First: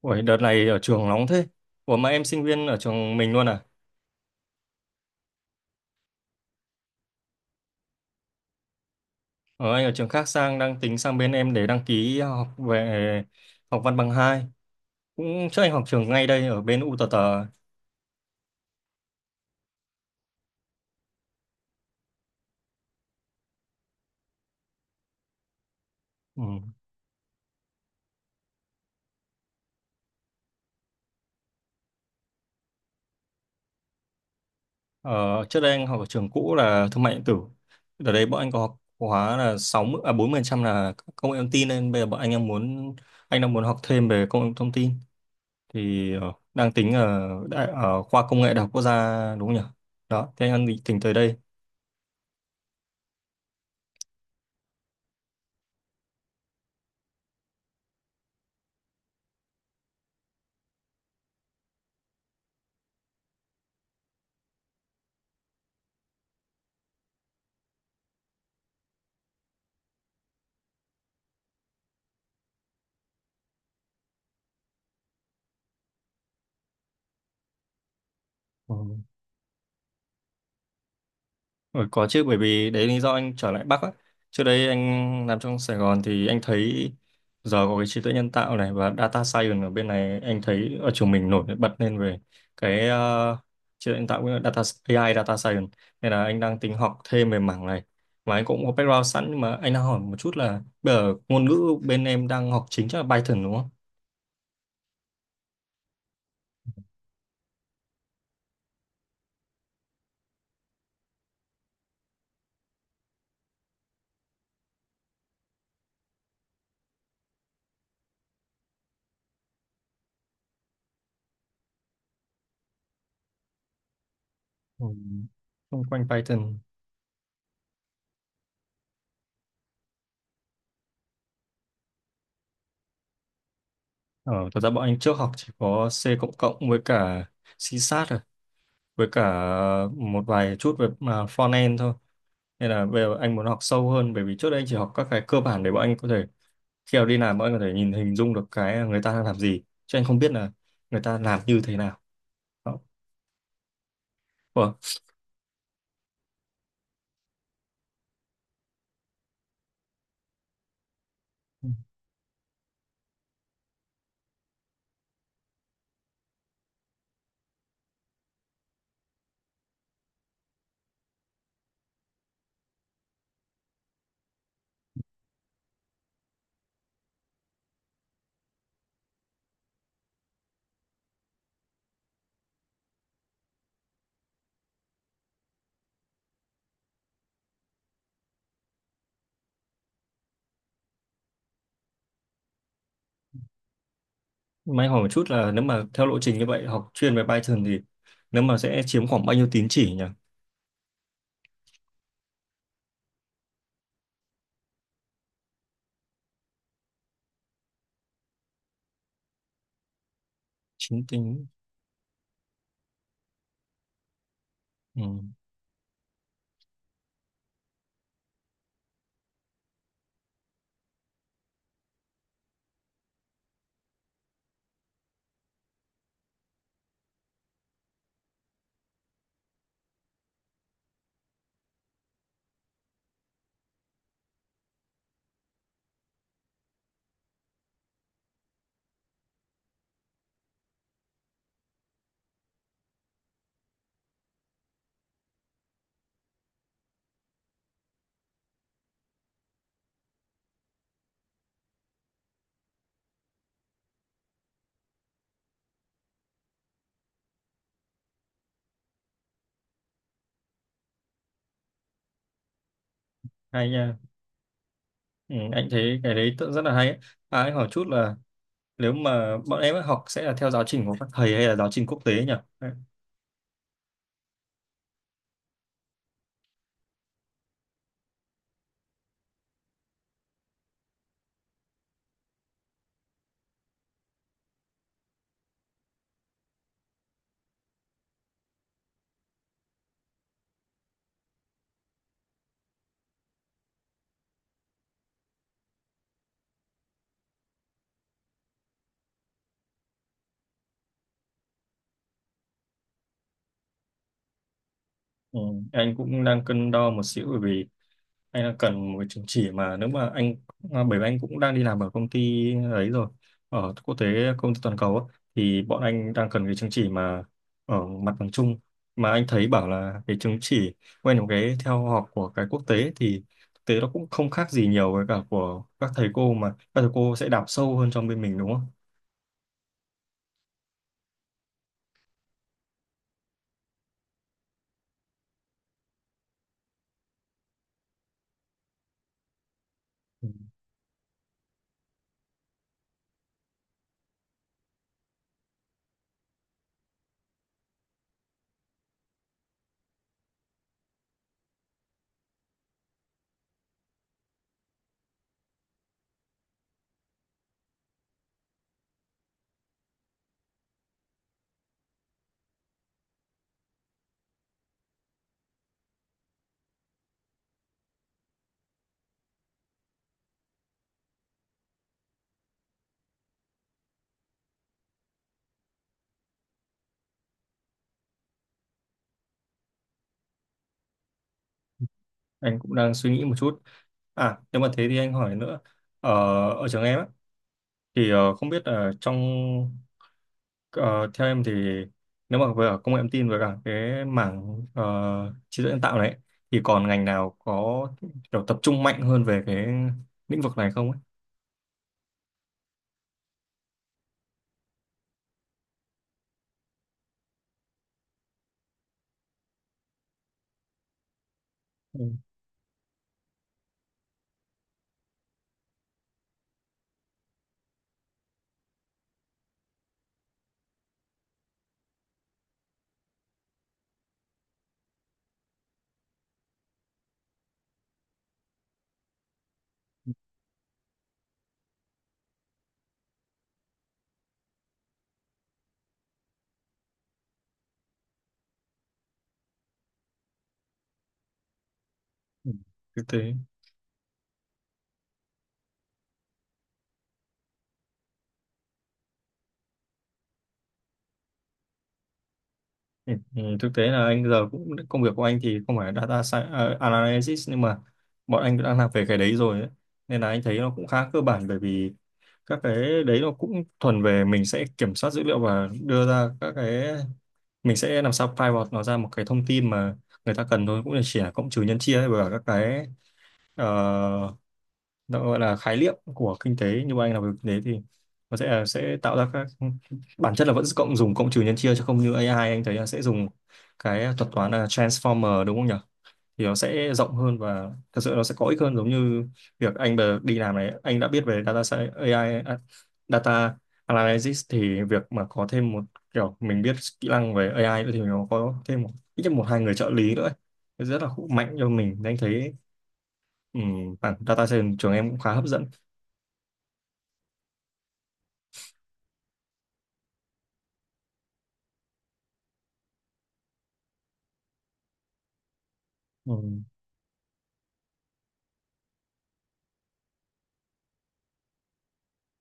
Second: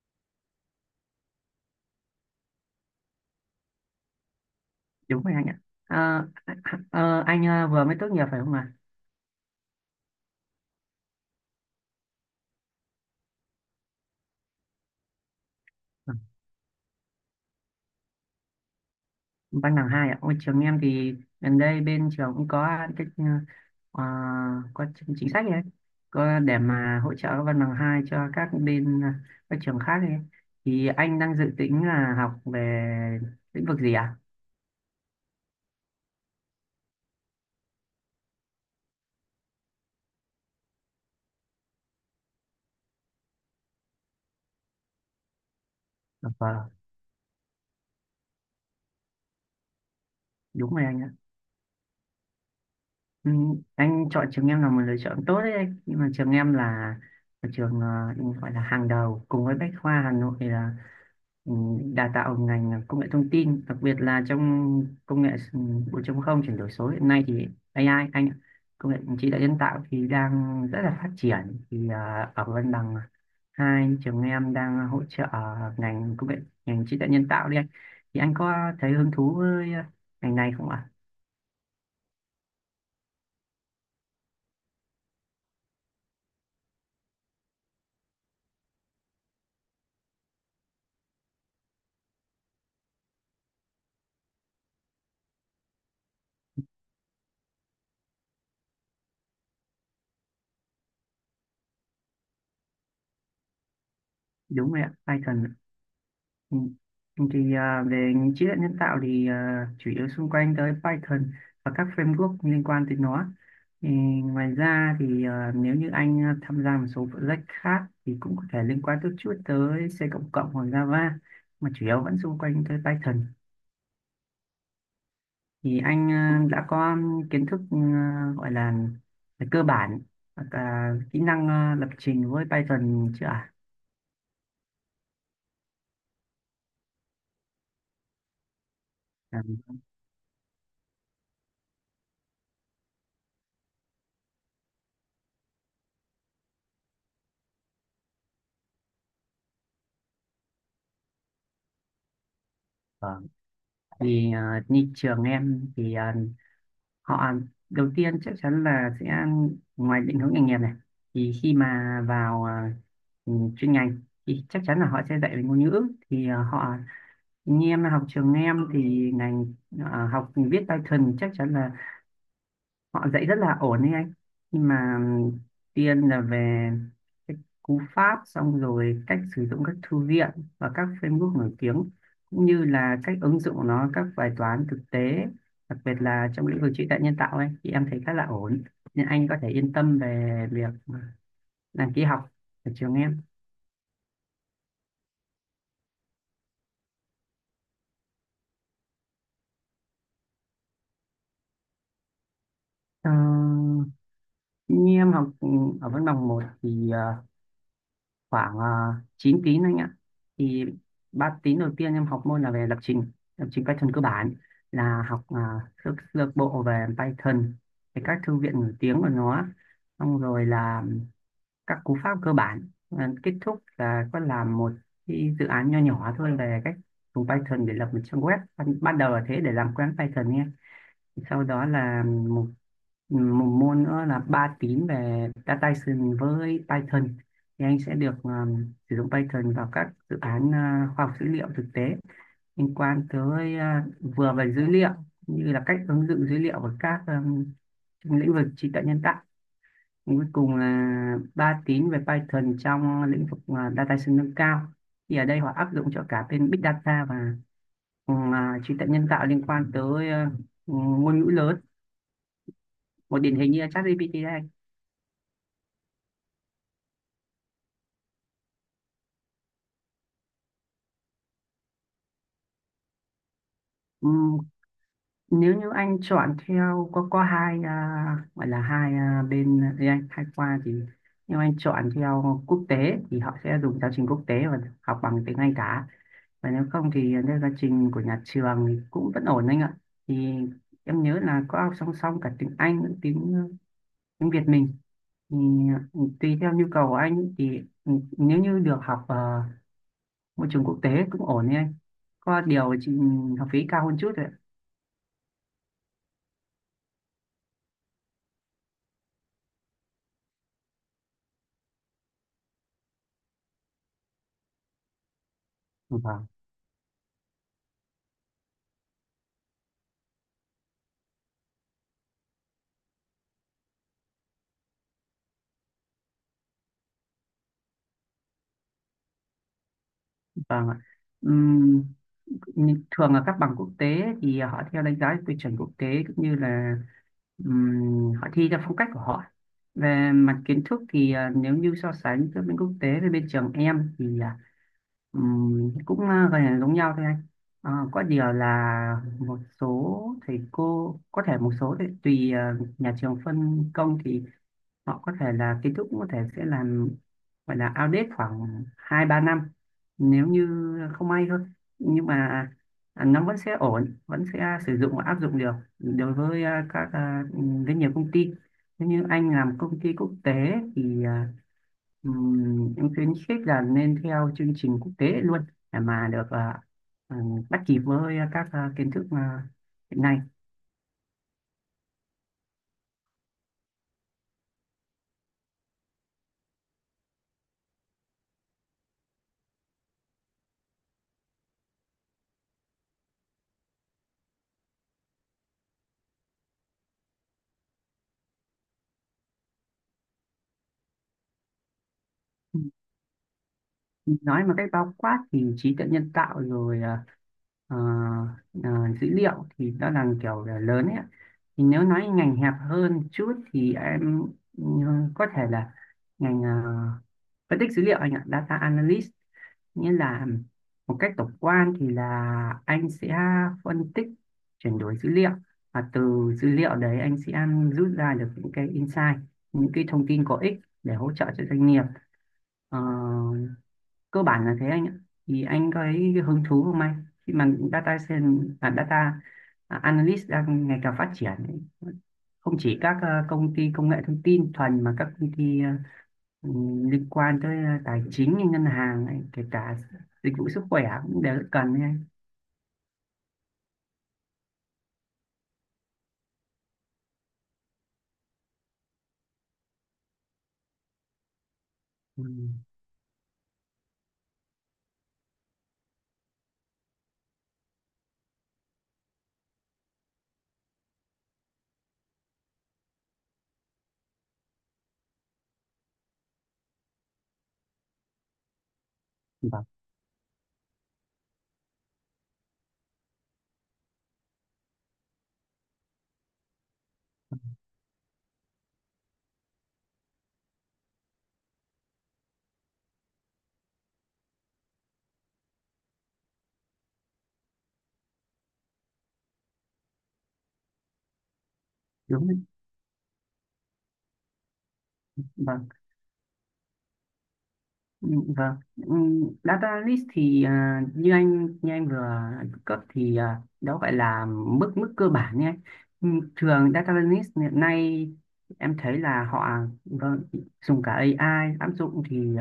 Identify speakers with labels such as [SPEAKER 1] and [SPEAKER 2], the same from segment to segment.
[SPEAKER 1] Ủa, đợt này ở trường nóng thế. Ủa, mà em sinh viên ở trường mình luôn à?
[SPEAKER 2] Đúng rồi anh ạ. Ờ, anh vừa mới tốt nghiệp phải không ạ?
[SPEAKER 1] Anh ở trường khác sang, đang tính sang bên em để đăng ký học về, học văn bằng hai. Cũng trước anh học trường
[SPEAKER 2] À?
[SPEAKER 1] ngay đây, ở bên UTT.
[SPEAKER 2] Văn bằng hai ạ. Ôi trường em thì gần đây bên trường cũng có cái, ờ, có chính chính sách ấy, có
[SPEAKER 1] Ừ.
[SPEAKER 2] để mà hỗ trợ văn bằng hai cho các bên, các trường khác ấy. Thì anh đang dự tính là học về lĩnh vực gì ạ?
[SPEAKER 1] Ờ, Trước đây anh học ở trường cũ là thương mại điện tử. Đợt đấy bọn anh có học khóa là 60, à, 40% là công nghệ thông tin, nên bây giờ bọn anh đang muốn học thêm về công nghệ thông tin, thì
[SPEAKER 2] À? Vâng,
[SPEAKER 1] đang tính ở khoa công nghệ Đại học Quốc gia đúng không nhỉ? Đó, thế anh
[SPEAKER 2] đúng
[SPEAKER 1] định
[SPEAKER 2] rồi
[SPEAKER 1] tính
[SPEAKER 2] anh ạ.
[SPEAKER 1] tới đây.
[SPEAKER 2] ừ, anh chọn trường em là một lựa chọn tốt đấy anh, nhưng mà trường em là một trường, gọi là hàng đầu cùng với Bách Khoa Hà Nội, là, ừ, đào tạo ngành công nghệ thông tin, đặc biệt là trong công nghệ 4.0, chuyển đổi số hiện nay thì AI anh ạ, công nghệ trí tuệ nhân tạo thì đang rất là phát triển. Thì ở văn bằng hai, trường em đang hỗ trợ ngành công nghệ, ngành trí tuệ nhân tạo đấy anh. Thì anh có
[SPEAKER 1] Ừ.
[SPEAKER 2] thấy hứng thú với ngành này không ạ?
[SPEAKER 1] Ừ, có chứ, bởi vì đấy lý do anh trở lại Bắc á. Trước đây anh làm trong Sài Gòn thì anh thấy giờ có cái trí tuệ nhân tạo này và data science ở bên này, anh thấy ở trường mình nổi bật lên về cái trí tuệ nhân tạo, với data AI, data science, nên là anh đang tính học thêm về mảng này. Và anh cũng có background sẵn, nhưng mà anh đang hỏi một chút là bây giờ ngôn ngữ bên em đang học chính chắc là Python đúng không?
[SPEAKER 2] Đúng rồi ạ, Python ạ. Ừ. Thì về trí tuệ nhân tạo thì chủ yếu xung quanh tới Python và các framework liên quan tới nó. Ừ, Ngoài ra thì nếu như anh tham gia một số project khác thì cũng có thể liên quan chút chút tới C cộng cộng hoặc Java, mà chủ yếu vẫn xung quanh tới Python.
[SPEAKER 1] Ừ.
[SPEAKER 2] Thì
[SPEAKER 1] Xung quanh
[SPEAKER 2] anh
[SPEAKER 1] Python.
[SPEAKER 2] đã có kiến thức, gọi là cơ bản, hoặc là kỹ năng lập trình với Python chưa ạ?
[SPEAKER 1] Ờ, Thật ra bọn anh trước học chỉ có C cộng cộng với cả C Sharp rồi. Với cả
[SPEAKER 2] À?
[SPEAKER 1] một vài chút về front-end thôi, nên là bây giờ anh muốn học sâu hơn, bởi vì trước đây anh chỉ học các cái cơ bản để bọn anh có thể khi nào đi làm bọn anh có thể nhìn hình dung được cái người ta đang làm gì, chứ anh không biết là người ta làm như thế nào. Đó.
[SPEAKER 2] Vâng. Thì
[SPEAKER 1] Ủa,
[SPEAKER 2] như trường em thì họ đầu tiên chắc chắn là sẽ, ngoài định hướng nghề nghiệp này, thì khi mà vào chuyên ngành thì chắc chắn là họ sẽ dạy về ngôn ngữ. Thì họ, như em học trường em thì ngành, học viết Python chắc chắn là họ dạy rất là ổn đấy anh. Nhưng mà tiên là về cái cú pháp, xong rồi cách sử dụng các thư viện và các framework nổi tiếng, cũng như là cách ứng dụng nó các bài toán thực tế, đặc biệt là trong lĩnh vực trí tuệ nhân tạo ấy thì em thấy khá là ổn, nên anh có thể yên tâm về việc đăng ký học ở trường em.
[SPEAKER 1] mà anh hỏi một chút là nếu mà theo lộ trình như vậy học chuyên về Python thì nếu mà sẽ chiếm khoảng bao nhiêu tín chỉ nhỉ?
[SPEAKER 2] Ờ, Như em học ở văn bằng một thì khoảng 9 tín anh ạ. Thì
[SPEAKER 1] Chín
[SPEAKER 2] ba
[SPEAKER 1] tính
[SPEAKER 2] tín đầu tiên em học môn là về lập trình, lập trình Python cơ bản,
[SPEAKER 1] Ừ.
[SPEAKER 2] là học sơ sơ bộ về Python, về các thư viện nổi tiếng của nó, xong rồi là các cú pháp cơ bản. Kết thúc là có làm một cái dự án nho nhỏ thôi về cách dùng Python để lập một trang web. Ban đầu là thế, để làm quen Python nhé. Sau đó là một một môn nữa là 3 tín về data science với Python. Thì anh sẽ được sử dụng Python vào các dự án khoa học dữ liệu thực tế, liên quan tới vừa về dữ liệu, như là cách ứng dụng dữ liệu vào các trong lĩnh vực trí tuệ nhân tạo. Còn cuối cùng là 3 tín về Python trong lĩnh vực data science nâng cao. Thì ở đây họ áp dụng cho cả bên big data và trí tuệ nhân tạo, liên quan tới ngôn ngữ lớn, một điển hình như là
[SPEAKER 1] Hay nha.
[SPEAKER 2] ChatGPT.
[SPEAKER 1] Ừ, anh thấy cái đấy rất là hay ấy. À, anh hỏi chút là nếu mà bọn em ấy học sẽ là theo giáo trình của các thầy hay là giáo trình quốc tế nhỉ?
[SPEAKER 2] Đây, nếu như anh chọn theo, có hai gọi là hai, bên gì anh, hai khoa. Thì nếu anh chọn theo quốc tế thì họ sẽ dùng giáo trình quốc tế và học bằng tiếng Anh cả, và nếu không thì theo giáo trình của nhà trường thì cũng vẫn ổn anh ạ. Thì em nhớ là có học song song cả tiếng Anh lẫn tiếng Việt mình. Thì tùy theo nhu cầu của anh. Thì ừ, nếu như được học, môi trường quốc tế cũng ổn đấy anh, có điều chỉ học phí cao hơn chút thôi ạ.
[SPEAKER 1] Ừ, anh cũng đang cân đo một xíu, bởi vì anh đang cần một cái chứng chỉ mà nếu mà anh bởi vì anh cũng đang đi làm ở công ty ấy rồi, ở quốc tế, công ty toàn cầu á, thì bọn anh
[SPEAKER 2] Vâng,
[SPEAKER 1] đang cần cái chứng chỉ mà ở mặt bằng chung, mà anh thấy bảo là cái chứng chỉ quen một cái theo học của cái quốc tế thì thực tế nó cũng không khác gì nhiều với cả của các thầy cô, mà các thầy cô sẽ đào sâu hơn trong bên mình đúng không?
[SPEAKER 2] vâng ạ. Nhưng thường là các bằng quốc tế thì họ theo đánh giá tiêu chuẩn quốc tế, cũng như là họ thi theo phong cách của họ. Về
[SPEAKER 1] Ừ.
[SPEAKER 2] mặt kiến thức thì nếu như so sánh giữa bên quốc tế với bên trường em thì cũng gần là giống nhau thôi anh. Có điều là một số thầy cô có thể, một số thì tùy nhà trường phân công, thì họ có thể là kết thúc có thể sẽ làm, gọi là audit khoảng hai ba năm nếu như không may thôi, nhưng mà nó vẫn sẽ ổn, vẫn sẽ sử dụng và áp dụng được đối với rất nhiều công ty. Nếu như anh làm công ty quốc tế thì em khuyến khích là nên theo chương trình quốc tế luôn, để mà được bắt kịp với các kiến thức hiện nay.
[SPEAKER 1] Anh cũng đang suy nghĩ một chút. À, nếu mà thế thì anh hỏi nữa. Ở, ở trường em á, thì không biết là theo em thì nếu mà về ở công nghệ thông tin với cả cái mảng trí tuệ nhân tạo này thì còn ngành nào có kiểu tập trung mạnh hơn về cái lĩnh vực này không ấy?
[SPEAKER 2] Nói mà cách bao quát thì trí tuệ nhân tạo rồi, ờ, ờ, dữ liệu, thì đó là kiểu là lớn ấy ạ. Thì nếu
[SPEAKER 1] Ừ.
[SPEAKER 2] nói ngành hẹp hơn chút thì em ừ, có thể là ngành, phân tích dữ liệu anh ạ, data analyst. Nghĩa là một cách tổng quan thì là anh sẽ phân tích, chuyển đổi dữ liệu, và từ dữ liệu đấy anh sẽ rút ra được những cái insight, những cái thông tin có ích để hỗ trợ cho doanh nghiệp. Ờ, Cơ bản là thế anh ạ. Thì anh có thấy hứng thú không anh, khi mà data science data analyst đang ngày càng phát triển ấy.
[SPEAKER 1] Ừ.
[SPEAKER 2] Không chỉ các,
[SPEAKER 1] Thực tế.
[SPEAKER 2] công ty công nghệ thông tin thuần, mà các công ty, liên quan tới tài chính như ngân hàng ấy, kể cả dịch vụ sức khỏe cũng đều rất cần ấy anh.
[SPEAKER 1] Ừ. Ừ, thực tế là anh giờ cũng công việc của anh thì không phải analysis, nhưng mà bọn anh đã làm về cái đấy rồi ấy. Nên là anh thấy nó cũng khá cơ bản, bởi vì
[SPEAKER 2] Ừ.
[SPEAKER 1] các cái đấy nó cũng thuần về mình sẽ kiểm soát dữ liệu và đưa ra các cái, mình sẽ làm sao pivot nó ra một cái thông tin mà người ta cần thôi, cũng là chỉ là cộng trừ nhân chia ấy, và các cái ờ, nó gọi là khái niệm của kinh tế, như anh làm về kinh tế thì nó sẽ tạo ra các
[SPEAKER 2] Vâng,
[SPEAKER 1] bản chất là vẫn cộng dùng cộng trừ nhân chia, chứ không như AI anh thấy là sẽ dùng cái thuật toán là transformer đúng không nhỉ, thì nó sẽ rộng hơn và thật sự nó sẽ có ích hơn. Giống như việc anh đi làm này, anh đã biết về AI, à, data analysis, thì việc mà có thêm một kiểu mình biết kỹ năng về AI nữa thì nó có thêm một, ít nhất một hai người trợ lý nữa ấy. Nó rất là hữu mạnh cho mình. Nên anh
[SPEAKER 2] đúng đấy.
[SPEAKER 1] thấy bản data science trường em cũng khá hấp dẫn.
[SPEAKER 2] Vâng. Ừ. Vâng. Ừ, Data list thì như anh vừa cấp thì đó gọi là mức mức cơ bản nhé. Ừ,
[SPEAKER 1] Ừ.
[SPEAKER 2] Thường data list hiện nay em thấy là họ, vâng, dùng cả AI áp dụng thì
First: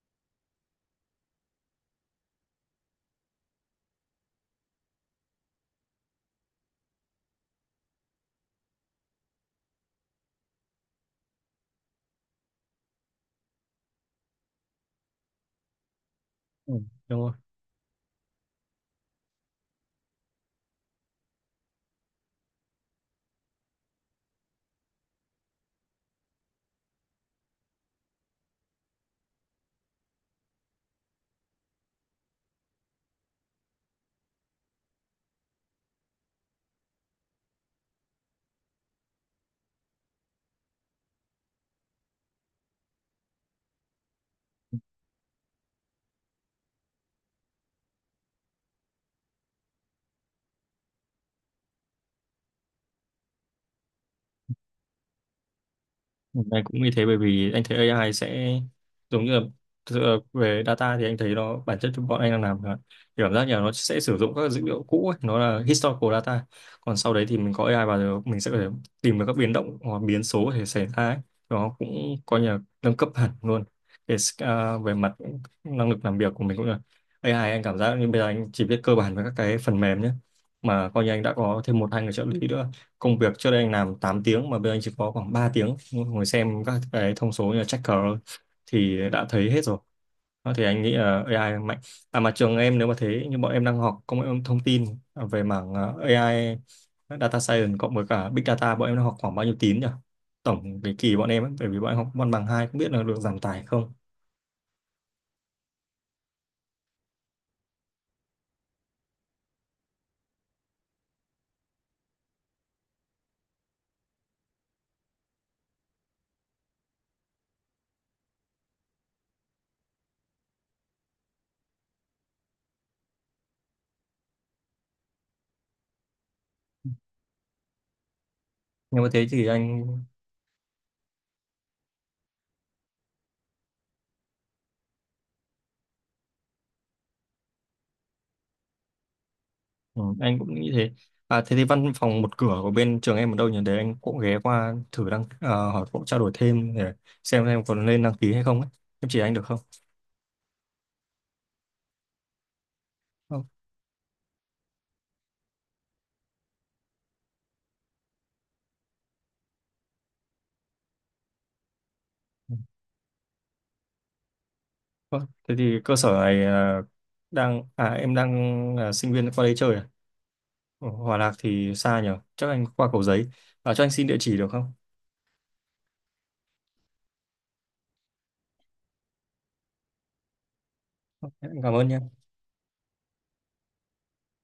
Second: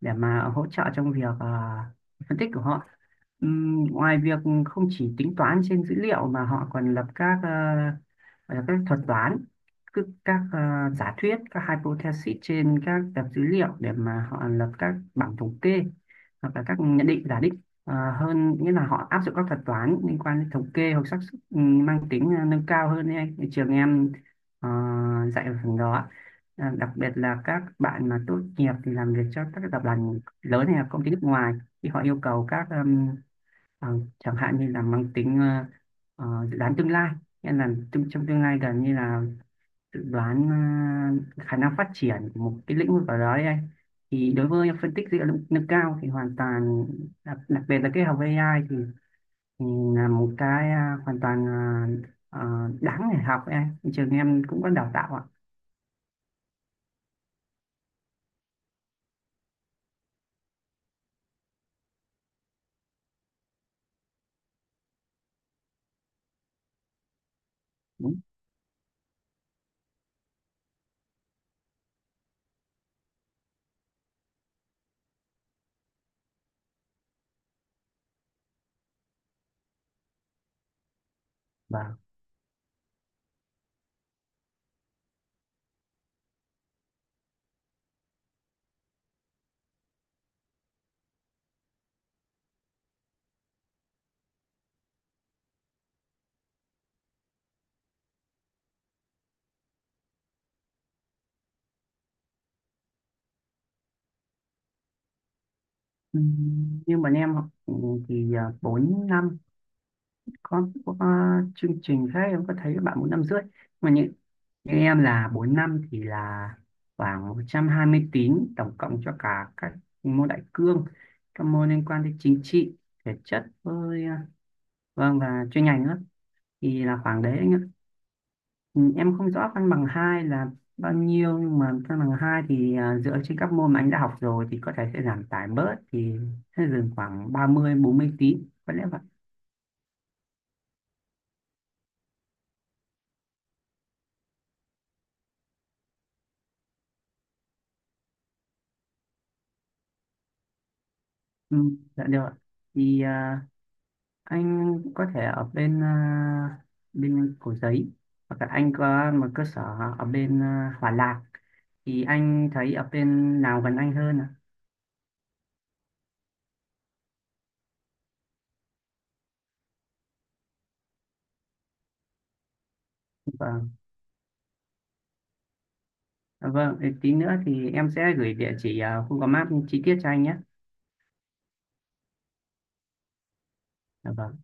[SPEAKER 2] để mà hỗ trợ trong việc phân tích của họ. Ngoài việc không chỉ tính toán trên dữ liệu, mà họ còn lập các, gọi là các thuật toán, cứ các, giả thuyết, các hypothesis trên các tập dữ liệu, để mà họ lập các bảng thống kê hoặc là
[SPEAKER 1] Ừ.
[SPEAKER 2] các nhận
[SPEAKER 1] Đúng
[SPEAKER 2] định
[SPEAKER 1] rồi.
[SPEAKER 2] giả định. Hơn nghĩa là họ áp dụng các thuật toán liên quan đến thống kê hoặc xác suất, mang tính nâng cao hơn đấy anh. Thì trường em ờ, dạy ở phần đó. Đặc biệt là các bạn mà tốt nghiệp thì làm việc cho các tập đoàn lớn hay là công ty nước ngoài, thì họ yêu cầu các, ờ, chẳng hạn như là mang tính, dự đoán tương lai. Nghĩa là trong tương lai gần, như là dự đoán khả năng phát triển của một cái lĩnh vực ở đó đấy anh. Thì đối với phân tích dữ liệu nâng nâng cao thì hoàn toàn, đặc biệt là cái học với AI thì là một cái hoàn toàn, đáng để học ấy anh, trường em cũng có đào tạo ạ.
[SPEAKER 1] Anh cũng như thế, bởi vì anh thấy AI sẽ giống như là, thực sự là về data thì anh thấy nó bản chất bọn anh đang làm là, thì cảm giác như là nó sẽ sử dụng các dữ liệu cũ ấy, nó là historical data. Còn sau đấy thì mình có AI vào
[SPEAKER 2] Đúng.
[SPEAKER 1] rồi mình sẽ có thể tìm được các biến động hoặc biến số để xảy ra ấy. Nó cũng coi như là nâng cấp hẳn luôn để, về mặt năng lực làm việc của mình cũng là, AI anh cảm giác như bây giờ anh chỉ biết cơ bản với các cái phần mềm nhé, mà coi như anh đã có thêm một
[SPEAKER 2] Vâng.
[SPEAKER 1] hai người trợ lý nữa, công việc trước đây anh làm 8 tiếng mà bây giờ anh chỉ có khoảng 3 tiếng ngồi xem các cái thông số như là checker thôi, thì đã thấy hết rồi. Đó, thì anh nghĩ là AI mạnh. À, mà trường em nếu mà thế như bọn em đang học công nghệ thông tin về mảng AI, data science cộng với cả big data, bọn em đang học khoảng bao nhiêu tín nhỉ, tổng cái kỳ bọn em ấy, bởi vì bọn em học văn bằng hai không biết là được giảm tải không,
[SPEAKER 2] Nhưng mà em học 4 năm. Có chương trình khác em có thấy các bạn 4,5 năm, mà như em là 4 năm thì là khoảng 120 tín tổng cộng, cho cả các môn đại cương, các môn liên quan đến chính trị, thể chất, với vâng, và chuyên ngành nữa, thì là khoảng đấy anh ạ. Ừ,
[SPEAKER 1] nhưng mà
[SPEAKER 2] em
[SPEAKER 1] thế
[SPEAKER 2] không
[SPEAKER 1] thì
[SPEAKER 2] rõ văn
[SPEAKER 1] anh.
[SPEAKER 2] bằng hai là bao nhiêu, nhưng mà văn bằng hai thì dựa trên các môn mà anh đã học rồi thì có thể sẽ giảm tải bớt, thì sẽ dừng khoảng 30 mươi 40 tín có lẽ vậy.
[SPEAKER 1] Ừ, anh cũng nghĩ thế. À, thế thì văn phòng một cửa của bên trường em ở đâu nhỉ? Để anh cũng ghé qua thử hỏi cũng trao đổi thêm để xem em còn nên đăng ký hay không ấy. Em chỉ anh được không?
[SPEAKER 2] ừ, dạ được ạ. Thì
[SPEAKER 1] Không.
[SPEAKER 2] anh có thể ở bên, bên Cầu Giấy, hoặc là anh có một cơ sở ở bên, Hòa Lạc. Thì anh
[SPEAKER 1] Ừ.
[SPEAKER 2] thấy ở bên nào gần anh hơn ạ?
[SPEAKER 1] Vâng. Thế thì cơ sở này ờ, đang à em đang là sinh viên qua đây chơi à? Ở Hòa Lạc thì xa nhỉ? Chắc anh qua Cầu Giấy.
[SPEAKER 2] Vâng.
[SPEAKER 1] À, cho anh xin địa chỉ được không?
[SPEAKER 2] Vâng, thì tí nữa thì em sẽ gửi địa chỉ, Google Maps chi tiết cho anh nhé.
[SPEAKER 1] Ok, em cảm ơn nhé.
[SPEAKER 2] Dạ vâng.